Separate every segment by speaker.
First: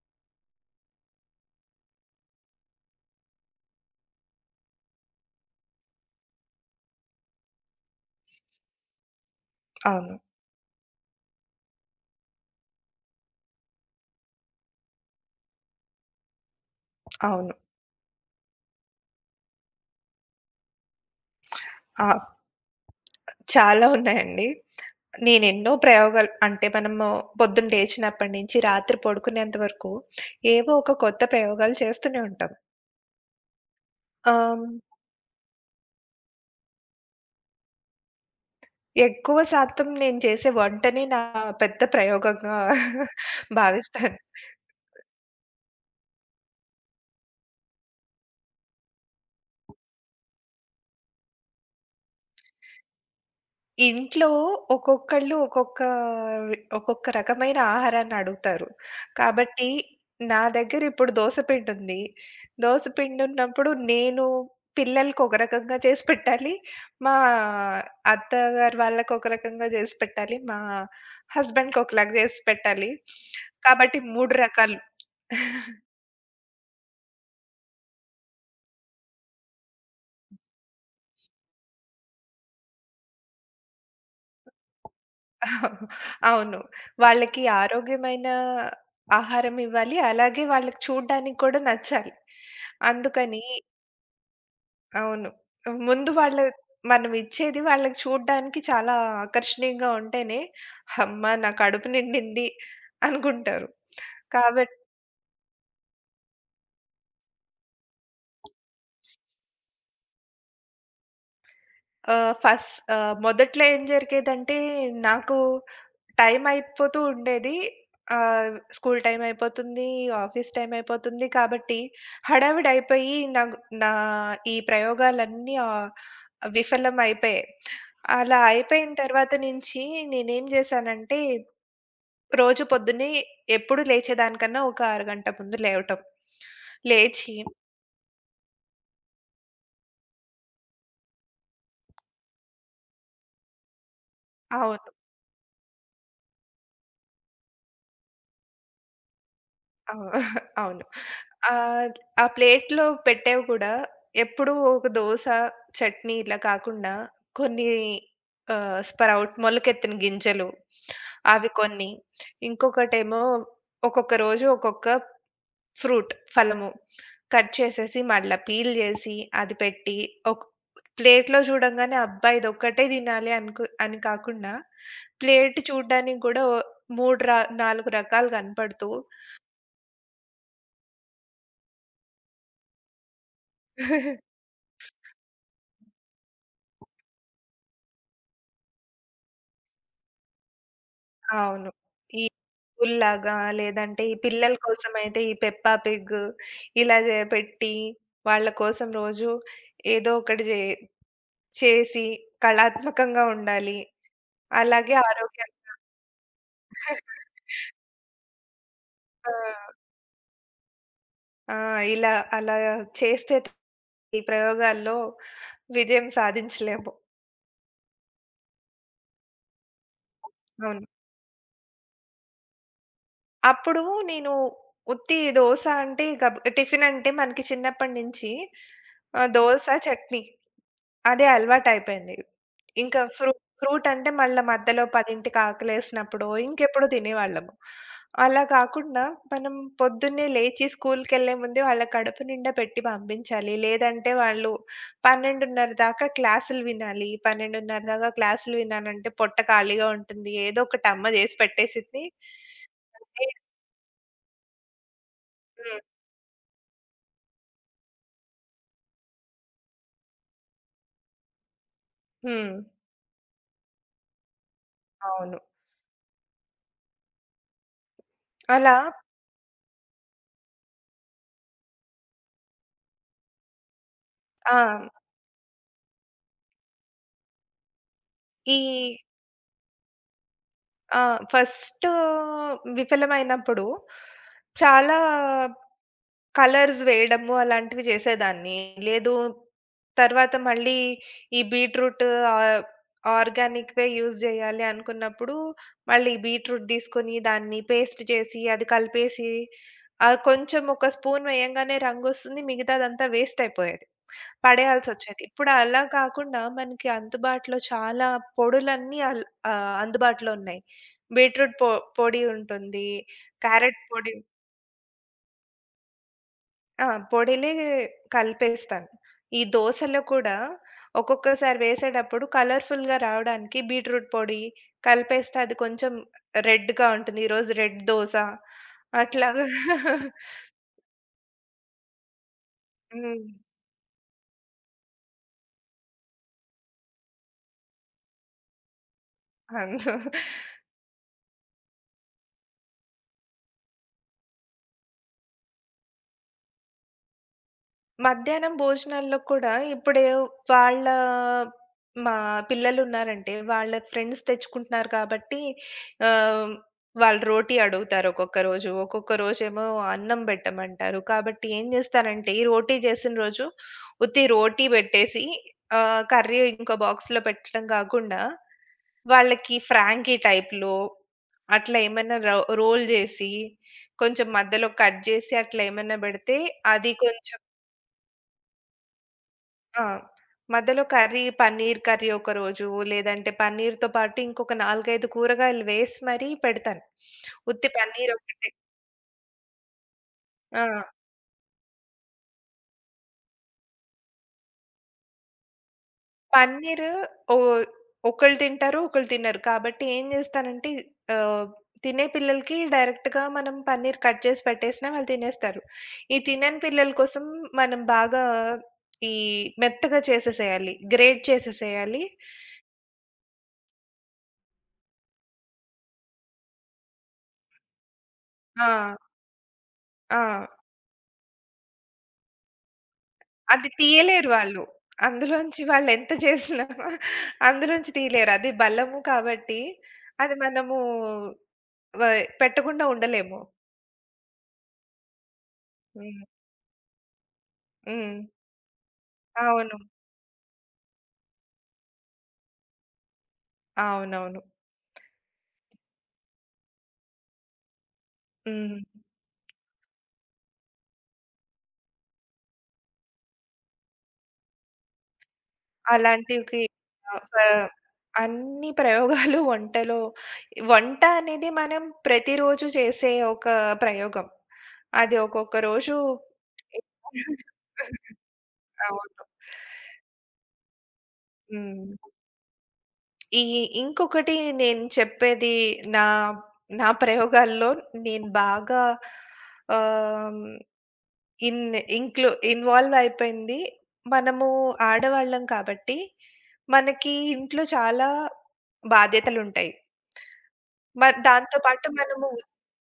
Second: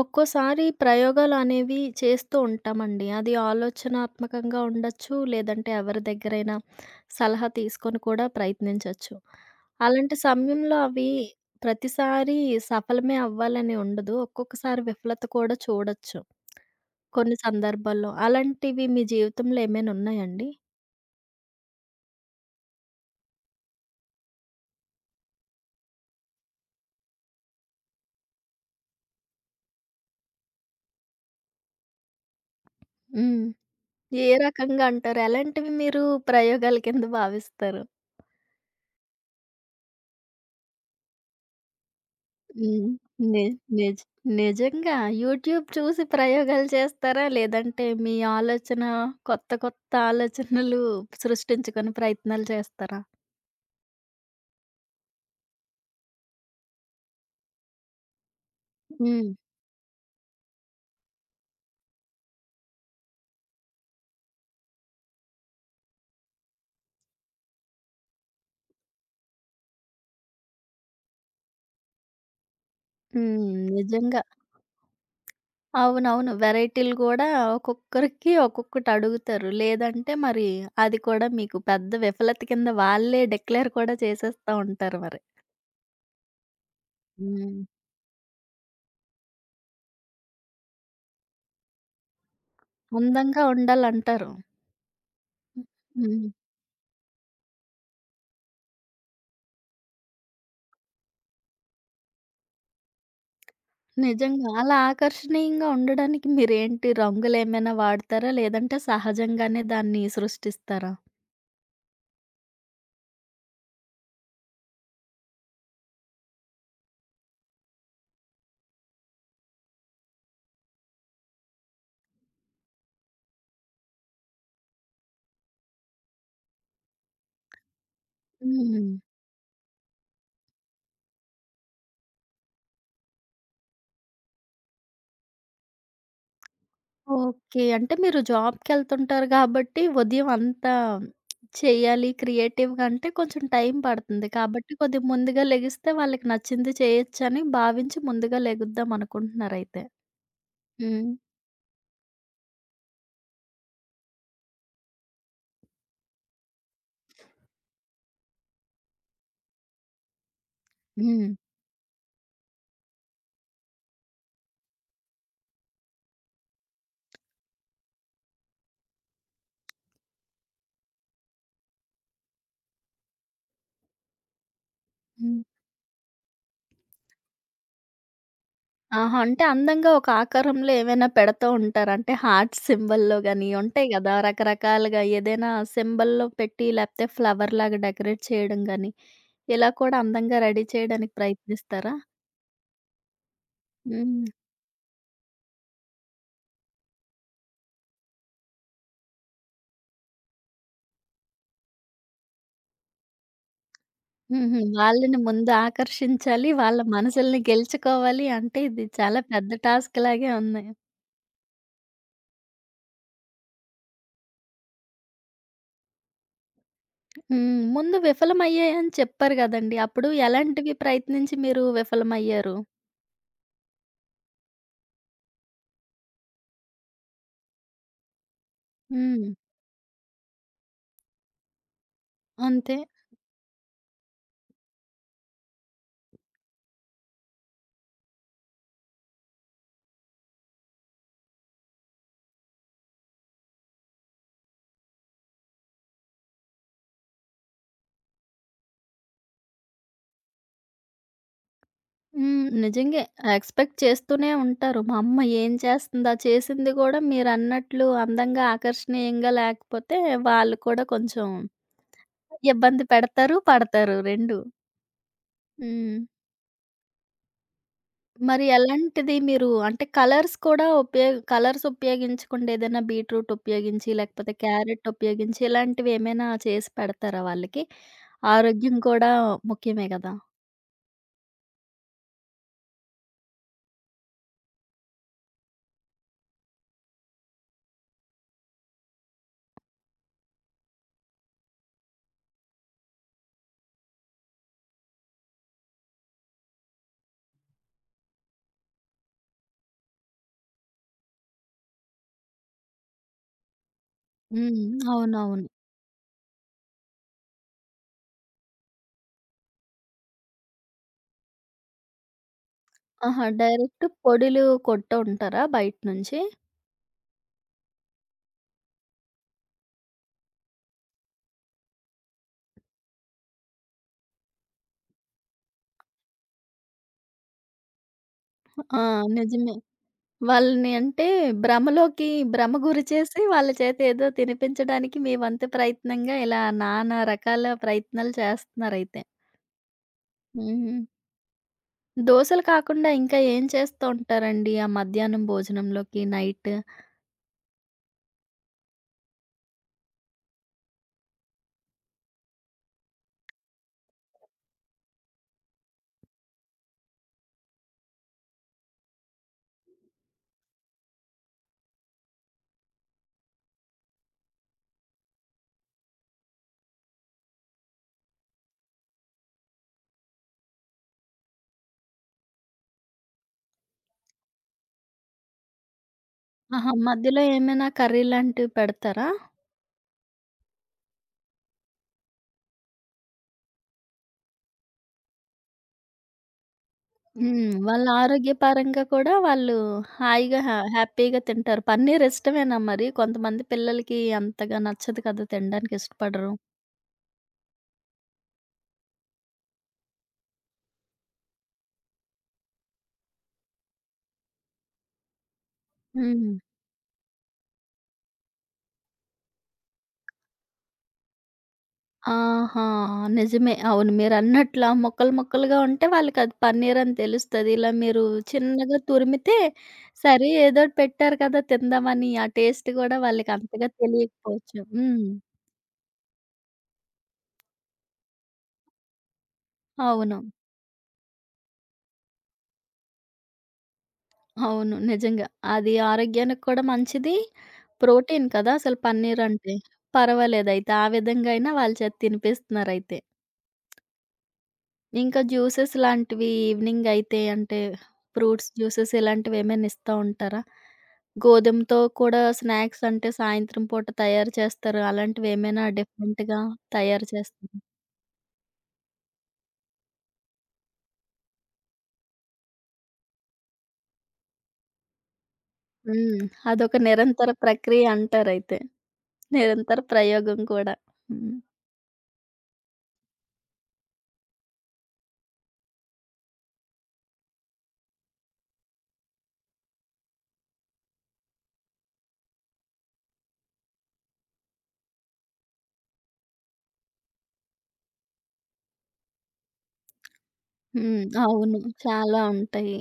Speaker 1: ఒక్కోసారి ప్రయోగాలనేవి చేస్తూ ఉంటామండి. అది ఆలోచనాత్మకంగా ఉండొచ్చు. లేదంటే ఎవరి దగ్గరైనా సలహా తీసుకొని కూడా ప్రయత్నించొచ్చు.
Speaker 2: అవును.
Speaker 1: అలాంటి సమయంలో అవి ప్రతిసారి సఫలమే అవ్వాలని ఉండదు. ఒక్కొక్కసారి విఫలత కూడా చూడొచ్చు కొన్ని
Speaker 2: అవును.
Speaker 1: సందర్భాల్లో. అలాంటివి మీ జీవితంలో ఏమైనా ఉన్నాయండి?
Speaker 2: ఆ! చాలా ఉన్నాయండి. నేనెన్నో ప్రయోగాలు అంటే మనము పొద్దున్న లేచినప్పటి నుంచి రాత్రి పడుకునేంత వరకు ఏవో ఒక కొత్త ప్రయోగాలు చేస్తూనే ఉంటాం.
Speaker 1: హ్మ్. ఏ
Speaker 2: ఆహ్,
Speaker 1: రకంగా అంటారు? ఎలాంటివి మీరు ప్రయోగాల కింద భావిస్తారు?
Speaker 2: ఎక్కువ శాతం నేను చేసే వంటనే నా పెద్ద ప్రయోగంగా
Speaker 1: హ్మ్. ని నిజ
Speaker 2: భావిస్తాను.
Speaker 1: నిజంగా. యూట్యూబ్ చూసి ప్రయోగాలు చేస్తారా? లేదంటే మీ ఆలోచన కొత్త కొత్త ఆలోచనలు సృష్టించుకునే ప్రయత్నాలు చేస్తారా?
Speaker 2: ఇంట్లో ఒక్కొక్కళ్ళు ఒక్కొక్క ఒక్కొక్క రకమైన ఆహారాన్ని అడుగుతారు.
Speaker 1: హ్మ్.
Speaker 2: కాబట్టి నా దగ్గర ఇప్పుడు దోస పిండుంది. దోస పిండున్నప్పుడు నేను పిల్లలకి ఒక రకంగా చేసి పెట్టాలి. మా అత్తగారు వాళ్ళకి ఒక రకంగా చేసి పెట్టాలి. మా హస్బెండ్‌కి ఒకలాగా చేసి పెట్టాలి.
Speaker 1: హ్మ్.
Speaker 2: కాబట్టి
Speaker 1: నిజంగా.
Speaker 2: 3 రకాలు.
Speaker 1: అవునవును. వెరైటీలు గూడా ఒక్కొక్కరికి ఒక్కొక్కటి అడుగుతారు. లేదంటే మరి అది కూడా మీకు పెద్ద విఫలత కింద వాళ్ళే డిక్లేర్ కూడా చేసేస్తా ఉంటారు మరి.
Speaker 2: అవును. వాళ్ళకి
Speaker 1: హ్మ్.
Speaker 2: ఆరోగ్యమైన ఆహారం ఇవ్వాలి. అలాగే వాళ్ళకి చూడ్డానికి కూడా నచ్చాలి. అందుకని
Speaker 1: అందంగా ఉండాలంటారు.
Speaker 2: అవును. ముందు
Speaker 1: హ్మ్.
Speaker 2: మనం ఇచ్చేది వాళ్ళకి చూడ్డానికి చాలా ఆకర్షణీయంగా ఉంటేనే, హమ్మా! నా కడుపు నిండింది అనుకుంటారు.
Speaker 1: నిజంగా.
Speaker 2: కాబట్
Speaker 1: అలా ఆకర్షణీయంగా ఉండడానికి మీరేంటి రంగులేమైనా వాడతారా? లేదంటే సహజంగానే దాన్ని సృష్టిస్తారా?
Speaker 2: ఆహ్, ఫస్ ఆహ్, మొదట్లో ఏం జరిగేదంటే నాకు టైం అయిపోతూ ఉండేది. స్కూల్ టైమ్ అయిపోతుంది, ఆఫీస్ టైమ్ అయిపోతుంది. కాబట్టి హడావిడయిపోయి నాగు నా నా ఈ ప్రయోగాలన్నీ విఫలం అయిపోయాయి. అలా
Speaker 1: హ్మ్.
Speaker 2: అయిపోయిన తర్వాత నుంచి నేనేం జేశానంటే, రోజు పొద్దున్నే ఎప్పుడు లేచేదానికన్నా ఒక అరగంట ముందు లేవటం. లేచి
Speaker 1: ఓకే. అంటే మీరు జాబ్‌కెళ్తుంటారు కాబట్టి ఉదయం అంతా చేయాలి క్రియేటివ్‌గా అంటే కొంచెం టైం పడుతుంది. కాబట్టి
Speaker 2: అవును.
Speaker 1: కొద్దిగా ముందుగా లెగిస్తే వాళ్ళకి నచ్చింది చేయొచ్చని భావించి ముందుగా లెగుద్దాం అనుకుంటున్నారైతే.
Speaker 2: ఆ! అవును.
Speaker 1: హ్మ్.
Speaker 2: ఆహ్, ఆ ప్లేట్‌లో పెట్టేవి కూడా ఎప్పుడూ ఒక దోస, చట్నీ ఇలా కాకుండా కొన్ని స్ప్రౌట్ మొలకెత్తిన గింజలు
Speaker 1: హ్మ్.
Speaker 2: అవి కొన్ని, ఇంకొకటేమో ఒక్కొక్క రోజు ఒక్కొక్క ఫ్రూట్ ఫలము కట్ చేసేసి మళ్ళా పీల్ చేసి అది పెట్టి ఒక ప్లేట్‌లో చూడంగానే అబ్బా! ఇదొక్కటే తినాలి అని కాకుండా
Speaker 1: హ్మ్.
Speaker 2: ప్లేట్ చూడ్డానికి కూడా ఓ 3 ర 4 రకాలు కనపడుతూ
Speaker 1: ఆహా! అంటే అందంగా ఒక ఆకారంలో ఏవైనా పెడతా ఉంటారా? అంటే హార్ట్ సింబల్‌లో గాని ఉంటాయి గదా! రకరకాలుగా ఏదైనా సింబల్‌లో పెట్టి లేకపోతే ఫ్లవర్‌లాగా డెకరేట్ చేయడం గాని, ఇలా కూడా అందంగా రెడీ చేయడానికి
Speaker 2: అవును.
Speaker 1: ప్రయత్నిస్తారా?
Speaker 2: ఈ స్కూల్‌లాగా లేదంటే ఈ
Speaker 1: హ్మ్.
Speaker 2: పిల్లల కోసమైతే ఈ పెప్పా పిగ్ ఇలా పెట్టి వాళ్ళ కోసం రోజు ఏదో ఒకటి చేసి కళాత్మకంగా ఉండాలి.
Speaker 1: హుహు.
Speaker 2: అలాగే
Speaker 1: వాళ్ళని ముందు
Speaker 2: ఆరోగ్యంగా
Speaker 1: ఆకర్షించాలి. వాళ్ళ మనసుల్ని గెలుచుకోవాలి అంటే ఇది చాలా
Speaker 2: ఆ!
Speaker 1: పెద్ద టాస్క్‌లాగే ఉంది.
Speaker 2: ఆ! ఇలా అలా చేస్తే ఈ ప్రయోగాల్లో విజయం సాధించలేము.
Speaker 1: హ్మ్. ముందు విఫలమయ్యాయని చెప్పారు గదండీ! అప్పుడు ఎలాంటివి
Speaker 2: అవును.
Speaker 1: ప్రయత్నించి మీరు విఫలమయ్యారు?
Speaker 2: అప్పుడు నేను ఉత్తి దోస అంటే టిఫిన్ అంటే మనకి చిన్నప్పటి నుంచి
Speaker 1: హ్మ్.
Speaker 2: దోస, చట్నీ. అదే అలవాటయిపోయింది.
Speaker 1: అంతే.
Speaker 2: ఇంకా ఫ్రూటంటే మళ్ళా మధ్యలో 10కి ఆకలేసినప్పుడో, ఇంకెప్పుడో తినేవాళ్ళము. అలా కాకుండా మనం పొద్దున్నే లేచి స్కూల్‌కెళ్ళే ముందే వాళ్ళ కడుపు నిండా పెట్టి పంపించాలి. లేదంటే వాళ్ళు 12:30 దాకా క్లాసులు వినాలి. 12:30 దాకా క్లాసులు విన్నానంటే పొట్ట ఖాళీగా ఉంటుంది. ఏదో ఒకటి అమ్మ చేసి పెట్టేసిద్ది.
Speaker 1: హ్మ్. నిజంగే.
Speaker 2: ఏ
Speaker 1: ఎక్స్‌పెక్ట్ చేస్తూనే ఉంటారు. మా అమ్మ ఏం
Speaker 2: హ్మ్.
Speaker 1: చేస్తుందా? చేసింది గూడా మీరన్నట్లు అందంగా, ఆకర్షణీయంగా లేకపోతే వాళ్ళు కూడా కొంచెం
Speaker 2: హ్మ్.
Speaker 1: ఇబ్బంది పెడతారు, పడతారు 2.
Speaker 2: అవును.
Speaker 1: హ్మ్. మరి
Speaker 2: అలా
Speaker 1: ఎలాంటిది మీరు అంటే కలర్స్ కూడా కలర్స్ ఉపయోగించకుండా ఏదైనా బీట్రూట్ ఉపయోగించి, లేకపోతే
Speaker 2: ఆ!
Speaker 1: క్యారెట్ ఉపయోగించి ఇలాంటివి ఏమైనా చేసి పెడతారా వాళ్ళకి?
Speaker 2: ఈ
Speaker 1: ఆరోగ్యం కూడా ముఖ్యమే గదా!
Speaker 2: ఆ! ఫస్ట్ విఫలమైనప్పుడు చాలా కలర్స్ వేయడము అలాంటివి చేసేదాన్ని. లేదు తర్వాత మళ్ళీ ఈ బీట్రూట్ ఆహ్, ఆర్గానిక్‌వే యూజ్ జేయాలి అనుకున్నప్పుడు, మళ్ళీ బీట్రూట్ తీసుకొని దాన్ని పేస్ట్ చేసి, అది కలిపేసి, కొంచెం ఒక స్పూన్ వేయంగానే రంగొస్తుంది. మిగతాదంతా వేస్ట్ అయిపోయేది.
Speaker 1: హ్మ్.
Speaker 2: పడేయాల్సొచ్చేది.
Speaker 1: అవునవును.
Speaker 2: ఇప్పుడు అలా కాకుండా మనకి అందుబాటులో చాలా పొడులన్నీ అందుబాటులో ఉన్నాయి. బీట్రూట్ పొడి ఉంటుంది.
Speaker 1: ఆహా!
Speaker 2: క్యారట్
Speaker 1: డైరెక్ట్
Speaker 2: పొడి
Speaker 1: పొడిలు కొంటూ ఉంటారా బయట నుంచి?
Speaker 2: ఆ! పొడిలే కలిపేస్తాను. ఈ దోసలో కూడా ఒక్కొక్కసారి వేసేటప్పుడు కలర్‌ఫుల్‌గా రావడానికి బీట్రూట్ పొడి కలిపేస్తే అది కొంచెం రెడ్‌గా ఉంటుంది. ఈరోజు రెడ్ దోస
Speaker 1: ఆ!
Speaker 2: అట్లాగా
Speaker 1: నిజమే. వాళ్ళని అంటే భ్రమలోకి భ్రమ గురి చేసి
Speaker 2: హ్మ్.
Speaker 1: వాళ్ళ చేత ఏదో తినిపించడానికి మీ వంతు ప్రయత్నంగా ఇలా నానా రకాల ప్రయత్నాలు చేస్తున్నారయితే.
Speaker 2: అవును.
Speaker 1: హుహు. దోసలు కాకుండా ఇంకా ఏం చేస్తూ ఉంటారండి? ఆ మధ్యాహ్నం భోజనంలోకి నైట్?
Speaker 2: మధ్యాహ్నం భోజనాల్లో కూడా ఇప్పుడు వాళ్ళ మా పిల్లలున్నారంటే, వాళ్ళ ఫ్రెండ్స్ తెచ్చుకుంటున్నారు కాబట్టి ఆహ్, వాళ్ళు రోటీ అడుగుతారు ఒక్కొక్క రోజు. ఒక్కొక్క రోజేమో అన్నం పెట్టమంటారు. కాబట్టి ఏం చేస్తానంటే, ఈ రోటీ చేసిన రోజు ఉత్తి రోటీ పెట్టేసి కర్రీ ఇంకో బాక్స్‌లో పెట్టడం కాకుండా, వాళ్ళకి ఫ్రాంకీ టైప్‌లో అట్లా ఏమన్నా రోల్ చేసి, కొంచెం మధ్యలో కట్ చేసి అట్లా ఏమన్నా పెడితే
Speaker 1: ఆహా!
Speaker 2: అది
Speaker 1: మధ్యలో
Speaker 2: కొంచెం
Speaker 1: ఏమైనా కర్రీ లాంటివి పెడతారా?
Speaker 2: ఆ! మధ్యలో కర్రీ, పన్నీర్ కర్రీ ఒకరోజు, లేదంటే పన్నీర్‌తో పాటు ఇంకొక 4, 5 కూరగాయలు వేసి మరీ పెడతాను.
Speaker 1: హ్మ్.
Speaker 2: ఉత్తి
Speaker 1: వాళ్ళ
Speaker 2: పన్నీర్ ఒకటే.
Speaker 1: ఆరోగ్యపరంగా కూడా వాళ్ళు హాయిగా
Speaker 2: ఆ!
Speaker 1: హ్యాపీగా తింటారు. పన్నీర్ ఇష్టమేనా మరి? కొంతమంది పిల్లలకి అంతగా నచ్చదు కదా! తినడానికి ఇష్టపడరు.
Speaker 2: పన్నీరు ఓ ఒకళ్ళు తింటారు, ఒకళ్ళు తినరు. కాబట్టి ఏం చేస్తానంటే ఆహ్, తినే పిల్లలకి డైరెక్ట్‌గా మనం పన్నీర్ కట్ చేసి పెట్టేసినా వాళ్ళు తినేస్తారు. ఈ
Speaker 1: హ్మ్.
Speaker 2: తినని పిల్లల కోసం మనం బాగా ఈ మెత్తగా చేసేసేయాలి. గ్రేట్ చేసేసేయాలి.
Speaker 1: ఆహా! నిజమే. అవును. మీరన్నట్లా ముక్కలు ముక్కలుగా ఉంటే వాళ్ళకది పన్నీరని తెలుస్తది. ఇలా మీరు
Speaker 2: ఆ!
Speaker 1: చిన్నగా తురిమితే
Speaker 2: ఆ!
Speaker 1: సరే ఏదోటి పెట్టారు కదా! తిందామని ఆ టేస్ట్ గూడా
Speaker 2: అది
Speaker 1: వాళ్ళకంతగా
Speaker 2: తీయలేరు
Speaker 1: తెలియకపోవచ్చు.
Speaker 2: వాళ్ళు.
Speaker 1: హ్మ్.
Speaker 2: అందులోంచి వాళ్ళెంత చేసినా అందులోంచి తీయలేరు. అది బలము కాబట్టి
Speaker 1: అవును.
Speaker 2: అది మనము వ పెట్టకుండా ఉండలేము.
Speaker 1: అవును. నిజంగా. అది
Speaker 2: హ్మ్.
Speaker 1: ఆరోగ్యానికి కూడా మంచిది.
Speaker 2: హ్మ్.
Speaker 1: ప్రోటీన్ కదా! అసలు పన్నీరంటే.
Speaker 2: అవును.
Speaker 1: పర్వాలేదయితే. ఆ విధంగా అయినా వాళ్ళ చేత తినిపిస్తున్నారయితే.
Speaker 2: అవునవును.
Speaker 1: ఇంకా జ్యూసెస్ లాంటివి ఈవినింగ్ అయితే అంటే ఫ్రూట్స్
Speaker 2: హ్మ్.
Speaker 1: జ్యూసెస్ ఇలాంటివి ఏమైనా ఇస్తా ఉంటారా? గోధుమతో కూడా స్నాక్స్ అంటే సాయంత్రం పూట తయారు చేస్తారు. అలాంటివి ఏమైనా డిఫరెంట్‌గా
Speaker 2: అలాంటివి
Speaker 1: తయారు
Speaker 2: ఆహ్, ప
Speaker 1: చేస్తారా?
Speaker 2: అన్ని ప్రయోగాలు వంటలో. వంట అనేది మనం ప్రతిరోజు చేసే ఒక ప్రయోగం. అది ఒక్కొక్క రోజు
Speaker 1: హ్మ్. అదొక నిరంతర ప్రక్రియ అంటారైతే.
Speaker 2: అవును.
Speaker 1: నిరంతర ప్రయోగం కూడా. హ్మ్.
Speaker 2: హ్మ్. ఈ ఇంకొకటి నేను చెప్పేది నా నా ప్రయోగాల్లో నేను బాగా ఆహ్, ఇన్ ఇంక్లు ఇన్వాల్వ్ అయిపోయింది. మనము ఆడవాళ్ళం కాబట్టి, మనకి ఇంట్లో చాలా బాధ్యతలుంటాయి.
Speaker 1: హ్మ్.
Speaker 2: మ దాంతో
Speaker 1: అవును.
Speaker 2: పాటు
Speaker 1: చాలా
Speaker 2: మనము
Speaker 1: ఉంటాయి.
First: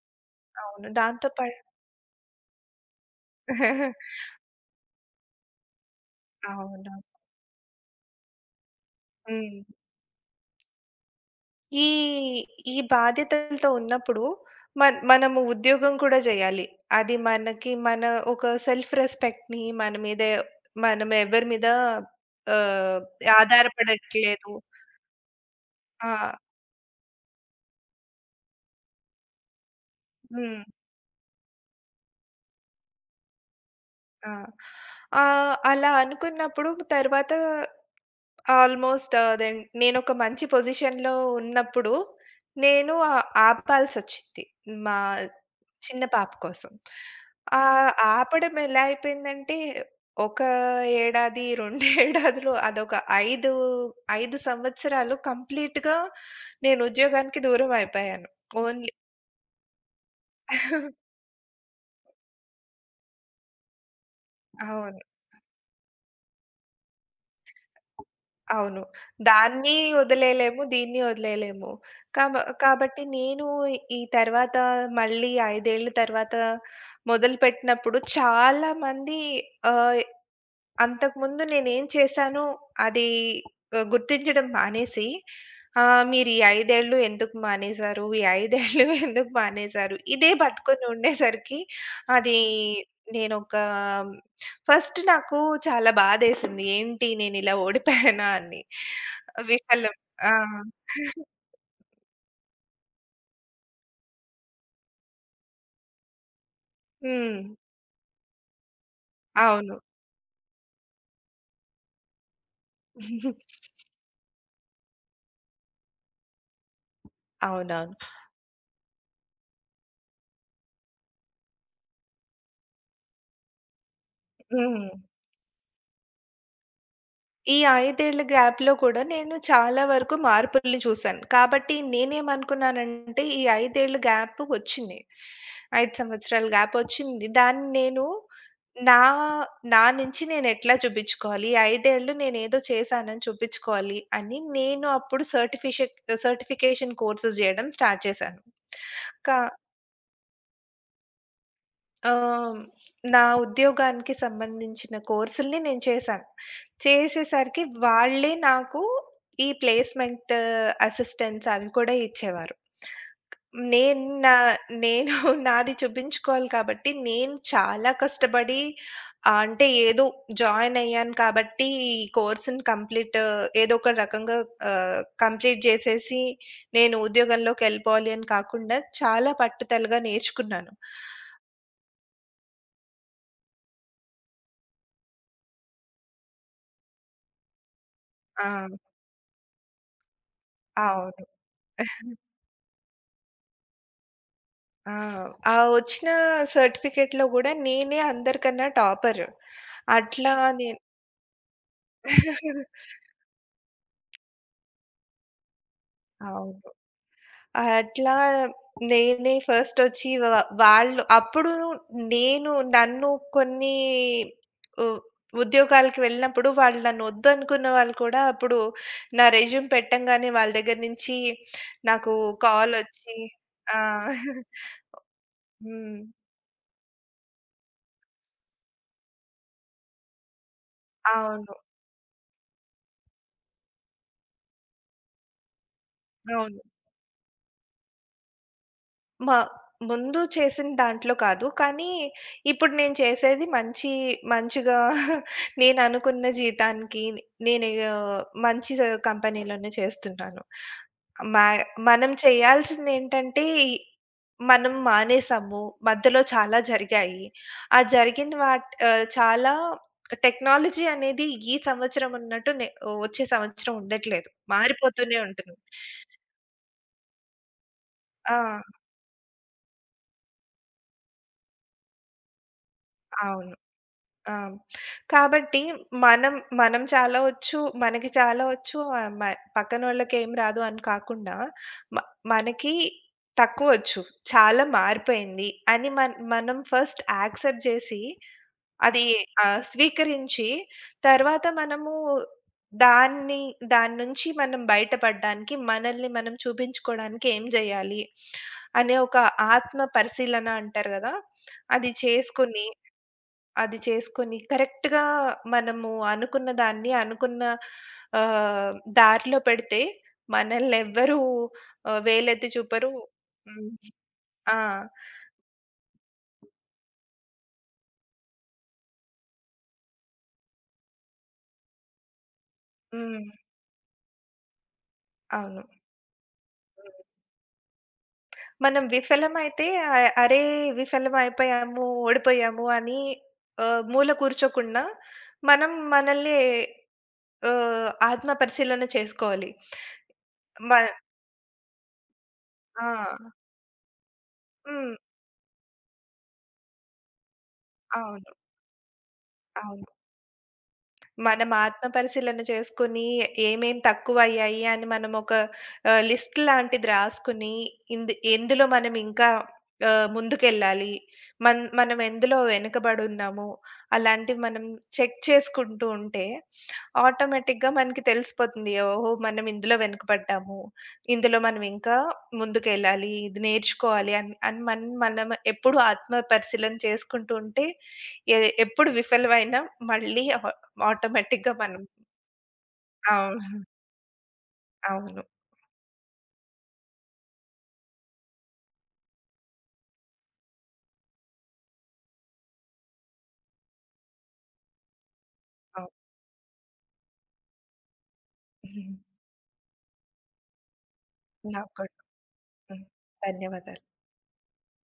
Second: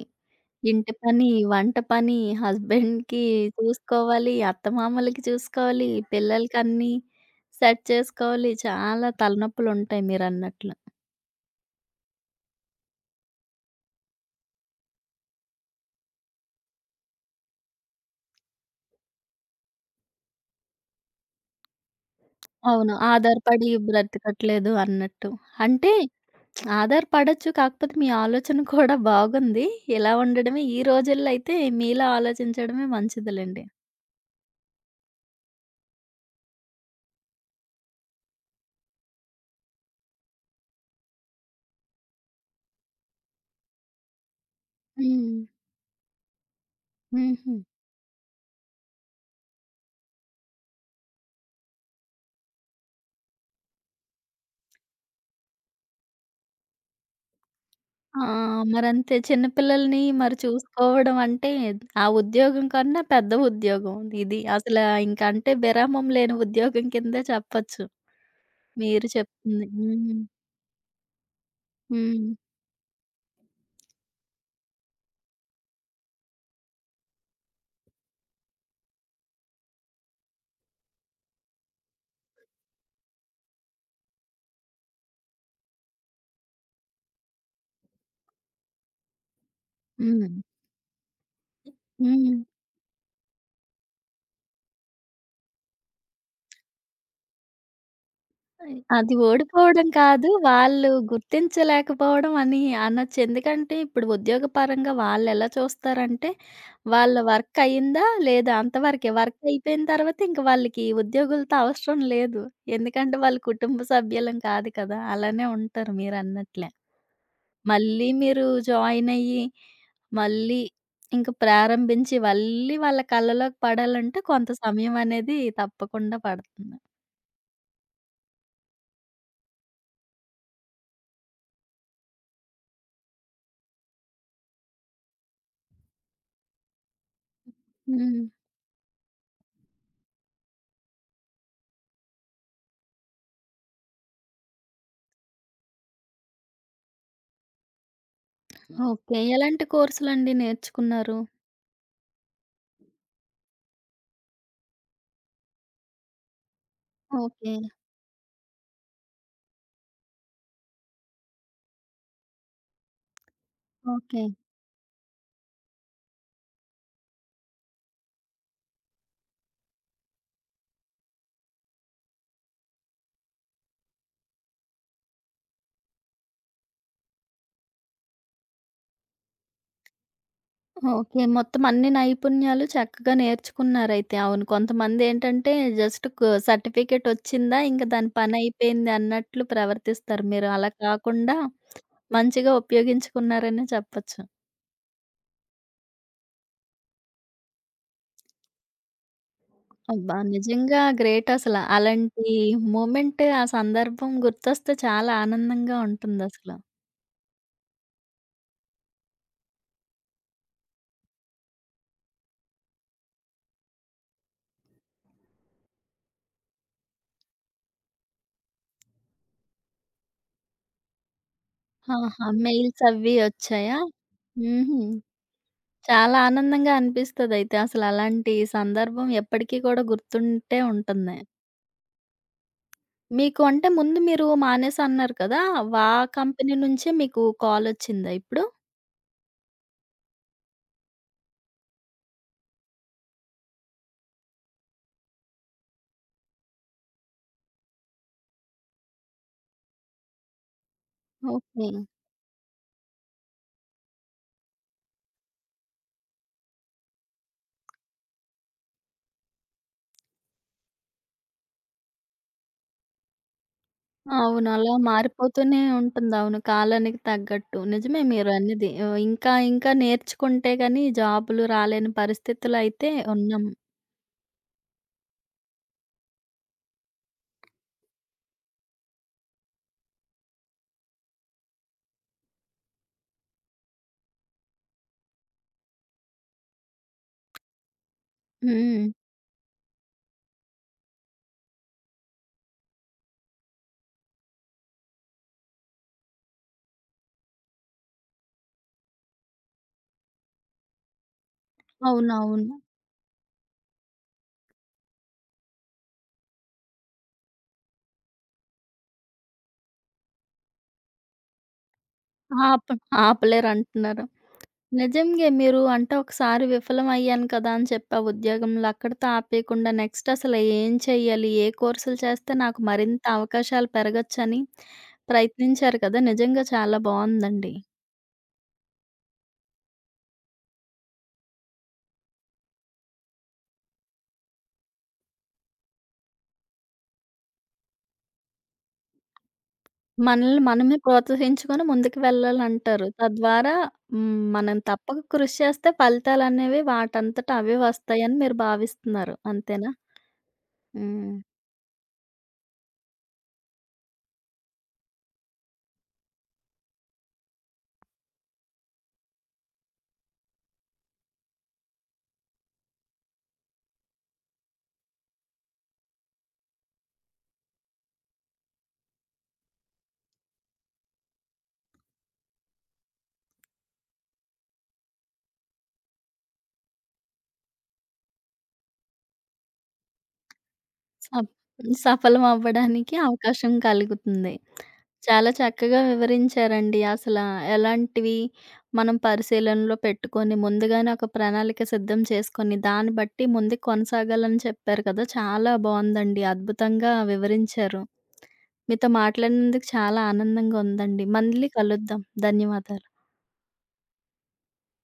Speaker 2: అవును.
Speaker 1: ఇంటి
Speaker 2: దాంతో
Speaker 1: పని,
Speaker 2: పా
Speaker 1: వంట పని, హస్బెండ్‌కి చూసుకోవాలి, అత్తమామలకి చూసుకోవాలి,
Speaker 2: అవును.
Speaker 1: పిల్లలకన్నీ సెట్ చేసుకోవాలి. చాలా
Speaker 2: హ్మ్.
Speaker 1: తలనొప్పులుంటాయి మీరన్నట్లు.
Speaker 2: ఈ ఈ బాధ్యతలతో ఉన్నప్పుడు మనము ఉద్యోగం కూడా జేయాలి. అది మనకి ఒక సెల్ఫ్ రెస్పెక్ట్‌ని మన మీద మనం ఎవరి మీద
Speaker 1: అవును.
Speaker 2: ఆహ్,
Speaker 1: ఆధారపడి
Speaker 2: ఆధారపడట్లేదు.
Speaker 1: బ్రతకట్లేదు అన్నట్టు. అంటే
Speaker 2: ఆ!
Speaker 1: ఆధారపడొచ్చు. కాకపోతే మీ ఆలోచన కూడా బాగుంది. ఇలా
Speaker 2: హ్మ్.
Speaker 1: ఉండడమే ఈ రోజుల్లో అయితే మీలా ఆలోచించడమే మంచిదిలెండి.
Speaker 2: ఆ! అలా అనుకున్నప్పుడు తర్వాత ఆల్‌మోస్ట్ దెన్ నేనొక మంచి పొజిషన్‌లో ఉన్నప్పుడు నేను ఆపాల్సొచ్చింది. మా
Speaker 1: హ్మ్.
Speaker 2: చిన్న పాప కోసం.
Speaker 1: హుహు.
Speaker 2: ఆపడం ఎలా అయిపోయిందంటే, ఒక ఏడాది, 2 ఏడాదులు అదొక 5, 5 సంవత్సరాలు కంప్లీట్‌గా నేను ఉద్యోగానికి దూరం
Speaker 1: ఆ!
Speaker 2: అయిపోయాను. ఓన్లీ
Speaker 1: మరంతే చిన్న పిల్లల్ని మరి చూసుకోవడం అంటే, ఆ ఉద్యోగం కన్నా పెద్ద ఉద్యోగం ఇది. అసలా
Speaker 2: అవును.
Speaker 1: ఇంక అంటే విరామం లేని ఉద్యోగం కిందే చెప్పచ్చు.
Speaker 2: అవును.
Speaker 1: మీరు చెప్తుంది.
Speaker 2: దాన్ని
Speaker 1: హ్మ్.
Speaker 2: వదిలేయలేము, దీన్ని వదిలేయలేము.
Speaker 1: హ్మ్.
Speaker 2: కాబ కాబట్టి నేను ఈ తర్వాత మళ్ళీ 5 ఏళ్ల తర్వాత మొదలుపెట్టినప్పుడు చాలా మంది ఆహ్, అంతకుముందు నేనేం చేశానో అది గుర్తించడం మానేసి, మీరు ఈ 5 ఏళ్ళు ఎందుకు మానేశారు? ఈ 5 ఏళ్ళు ఎందుకు మానేశారు? ఇదే
Speaker 1: హ్మ్.
Speaker 2: పట్టుకొని ఉండేసరికి
Speaker 1: హ్మ్.
Speaker 2: అది నేనొక ఫస్ట్ నాకు చాలా బాధేసింది. ఏంటి నేనిలా ఓడిపోయానా అని.
Speaker 1: అది ఓడిపోవడం
Speaker 2: విఫలం.
Speaker 1: కాదు.
Speaker 2: ఆ!
Speaker 1: వాళ్ళు గుర్తించలేకపోవడం అని అనొచ్చు. ఎందుకంటే ఇప్పుడు ఉద్యోగపరంగా వాళ్ళెలా చూస్తారంటే, వాళ్ళ
Speaker 2: హ్మ్.
Speaker 1: వర్క్ అయిందా? లేదా? అంతవరకే. వర్క్
Speaker 2: అవును.
Speaker 1: అయిపోయిన తర్వాత ఇంక వాళ్ళకి ఉద్యోగులతో అవసరం లేదు. ఎందుకంటే వాళ్ళు కుటుంబ సభ్యులం కాదు కదా! అలానే ఉంటారు మీరన్నట్లే.
Speaker 2: అవునవును.
Speaker 1: మళ్ళీ మీరు జాయిన్ అయ్యి, మళ్ళీ ఇంక ప్రారంభించి, మళ్ళీ వాళ్ళ కళ్ళలోకి పడాలంటే కొంత
Speaker 2: హ్మ్.
Speaker 1: సమయం అనేది తప్పకుండా పడుతుంది.
Speaker 2: ఈ ఐదేళ్ల గ్యాప్‌లో కూడా నేను చాలా వరకు మార్పుల్ని చూసాను. కాబట్టి నేనేమనుకున్నానంటే ఈ 5 ఏళ్ల గ్యాప్ వచ్చింది. 5 సంవత్సరాల గ్యాప్ వచ్చింది. దాన్ని నేను
Speaker 1: హ్మ్.
Speaker 2: నా నా నుంచి నేనెట్లా చూపించుకోవాలి? ఈ 5 ఏళ్లు నేనేదో చేశానని చూపించుకోవాలి అని నేను అప్పుడు సర్టిఫికేషన్ కోర్సెస్ జేయడం స్టార్ట్ చేశాను.
Speaker 1: ఓకే.
Speaker 2: కా
Speaker 1: ఎలాంటి కోర్సులండి నేర్చుకున్నారు?
Speaker 2: ఆహ్, నా ఉద్యోగానికి సంబంధించిన కోర్సుల్ని నేను చేశాను.
Speaker 1: ఓకే.
Speaker 2: చేసేసరికి వాళ్ళే నాకు ఈ ప్లేస్‌మెంట్ అసిస్టెన్స్ అవి కూడా ఇచ్చేవారు. నేను
Speaker 1: ఓకే.
Speaker 2: నా నేను నాది చూపించుకోవాలి కాబట్టి నేను చాలా కష్టపడి అంటే ఏదో జాయిన్ అయ్యాను కాబట్టి ఈ కోర్స్‌ని కంప్లీట్ ఏదో ఒక రకంగా కంప్లీట్ చేసేసి నేను ఉద్యోగంలోకెళ్ళిపోవాలి అని కాకుండా చాలా పట్టుదలగా నేర్చుకున్నాను.
Speaker 1: ఓకే. మొత్తం అన్ని నైపుణ్యాలు చక్కగా నేర్చుకున్నారైతే. అవును. కొంతమందేంటంటే జస్ట్ సర్టిఫికేటొచ్చిందా ఇంక దాని
Speaker 2: ఆ!
Speaker 1: పనయిపోయింది అన్నట్లు ప్రవర్తిస్తారు. మీరు అలా
Speaker 2: అవును.
Speaker 1: కాకుండా మంచిగా ఉపయోగించుకున్నారనే చెప్పొచ్చు.
Speaker 2: ఆ! ఆ వచ్చిన సర్టిఫికేట్‌లో గూడా నేనే అందరికన్నా టాపర్.
Speaker 1: అబ్బా!
Speaker 2: అట్లా నేను
Speaker 1: నిజంగా గ్రేట్ అసల. అలాంటి మూమెంట్, ఆ సందర్భం గుర్తొస్తే చాలా ఆనందంగా ఉంటుందసల.
Speaker 2: అవును. అట్లా నేనే ఫస్ట్ వచ్చి వాళ్ళు అప్పుడు నేను నన్ను కొన్ని ఉ ఉద్యోగాలకి వెళ్ళినప్పుడు వాళ్ళు నన్ను వద్దనుకున్న వాళ్ళు కూడా అప్పుడు నా రెజ్యూమ్ పెట్టంగానే వాళ్ళ దగ్గర నుంచి నాకు
Speaker 1: ఆహా! మెయిల్స్ అవి
Speaker 2: కాలొచ్చి ఆ!
Speaker 1: వచ్చాయా? హుహు.
Speaker 2: హ్మ్.
Speaker 1: చాలా ఆనందంగా అనిపిస్తదయితే. అసలలాంటి సందర్భం ఎప్పటికీ కూడా గుర్తుంటే ఉంటుంది.
Speaker 2: అవును.
Speaker 1: మీకు అంటే ముందు మీరు మానేసా అన్నారు కదా! వా కంపెనీ
Speaker 2: అవును.
Speaker 1: నుంచే మీకు కాలొచ్చిందా ఇప్పుడు?
Speaker 2: మా ముందు చేసిన దాంట్లో కాదు. కానీ ఇప్పుడు నేను చేసేది మంచి మంచిగా నేను అనుకున్న జీతానికి నేను ఆ, మంచి కంపెనీలోనే చేస్తున్నాను. మా
Speaker 1: ఓకే.
Speaker 2: మనం చేయాల్సిందేంటంటే మనం మానేసాము. మధ్యలో చాలా జరిగాయి. ఆ జరిగిన చాలా టెక్నాలజీ అనేది ఈ సంవత్సరం ఉన్నట్టు వచ్చే సంవత్సరం ఉండట్లేదు.
Speaker 1: అవును. అలా
Speaker 2: మారిపోతూనే ఉంటుంది.
Speaker 1: మారిపోతూనే ఉంటుంది. అవును. కాలానికి తగ్గట్టు. నిజమే
Speaker 2: ఆ!
Speaker 1: మీరన్నది. ఇంకా ఇంకా నేర్చుకుంటే గాని జాబులు రాలేని పరిస్థితులయితే ఉన్నాం.
Speaker 2: అవును. ఆ! కాబట్టి మనం, మనం చాలా వచ్చు, మనకి చాలా వచ్చు ఆహ్, మ పక్కనోళ్ళకేం రాదు అని కాకుండా మ మనకి తక్కువొచ్చు, చాలా మారిపోయింది అని మనం ఫస్ట్ యాక్సెప్ట్ జేసి,
Speaker 1: హ్మ్.
Speaker 2: అది స్వీకరించి తర్వాత మనము దాన్ని దాని నుంచి మనం బయటపడడానికి, మనల్ని మనం చూపించుకోవడానికి ఏం జేయాలి అనే ఒక ఆత్మ పరిశీలన అంటారు గదా! అది
Speaker 1: అవునవును.
Speaker 2: చేసుకొని అది చేసుకొని కరెక్ట్‌గా మనము అనుకున్న దాన్ని అనుకున్న ఆహ్, దారిలో పెడితే మనల్నెవ్వరూ వేలెత్తి
Speaker 1: ఆప
Speaker 2: చూపరు. హ్మ్.
Speaker 1: ఆపలేరంటున్నారు.
Speaker 2: ఆ!
Speaker 1: నిజంగే. మీరు అంటే ఒకసారి విఫలం అయ్యాను కదా! అని చెప్పి ఆ ఉద్యోగంలో అక్కడితో ఆపేయకుండా నెక్స్ట్ అసలు ఏం చెయ్యాలి? ఏ కోర్సులు చేస్తే నాకు మరింత
Speaker 2: హ్మ్.
Speaker 1: అవకాశాలు పెరగొచ్చని
Speaker 2: అవును.
Speaker 1: ప్రయత్నించారు కదా! నిజంగా చాలా
Speaker 2: హ్మ్.
Speaker 1: బావుందండి.
Speaker 2: మనం విఫలమైతే అరే! విఫలమైపోయాము, ఓడిపోయాము అని మూల కూర్చోకుండా మనం మనల్ని ఆత్మ పరిశీలన చేసుకోవాలి.
Speaker 1: మనల్ని
Speaker 2: మ
Speaker 1: మనమే ప్రోత్సహించుకొని ముందుకు
Speaker 2: ఆ!
Speaker 1: వెళ్ళాలంటారు. తద్వారా హ్మ్. మనం
Speaker 2: హ్మ్.
Speaker 1: తప్పక కృషి చేస్తే ఫలితాలనేవి వాటంతట అవే వస్తాయని
Speaker 2: అవును.
Speaker 1: మీరు భావిస్తున్నారు. అంతేనా?
Speaker 2: అవును.
Speaker 1: హ్మ్.
Speaker 2: మనం ఆత్మ పరిశీలన చేసుకొని, ఏమేం తక్కువయ్యాయి అని మనం ఒక లిస్ట్ లాంటిది రాసుకొని, ఎందులో మనం ఇంకా ముందుకెళ్ళాలి. మనం ఎందులో వెనకబడున్నాము, అలాంటివి మనం చెక్ చేసుకుంటూ ఉంటే, ఆటోమేటిక్‌గా మనకి తెలిసిపోతుంది. ఓహో! మనం ఇందులో వెనకబడ్డాము. ఇందులో మనం ఇంకా ముందుకెళ్ళాలి. ఇది నేర్చుకోవాలి అని మనం మనం ఎప్పుడు ఆత్మ పరిశీలన చేసుకుంటూ ఉంటే, ఎ ఎప్పుడు విఫలమైనా మళ్ళీ
Speaker 1: అప్
Speaker 2: ఆటోమేటిక్‌గా మనం
Speaker 1: సఫలం అవ్వడానికి అవకాశం
Speaker 2: అవును.
Speaker 1: కలుగుతుంది.
Speaker 2: అవును.
Speaker 1: చాలా చక్కగా వివరించారండి. అసలా ఎలాంటివి మనం పరిశీలనలో పెట్టుకొని, ముందుగానే ఒక ప్రణాళిక సిద్ధం చేసుకొని, దాన్ని బట్టి ముందుకు కొనసాగాలని చెప్పారు కదా! చాలా
Speaker 2: అవును.
Speaker 1: బావుందండి. అద్భుతంగా వివరించారు. మీతో మాట్లాడినందుకు చాలా ఆనందంగా ఉందండి. మళ్ళీ
Speaker 2: నాకు కూడా.
Speaker 1: కలుద్దాం.
Speaker 2: హ్మ్.
Speaker 1: ధన్యవాదాలు.
Speaker 2: ధన్యవాదాలు.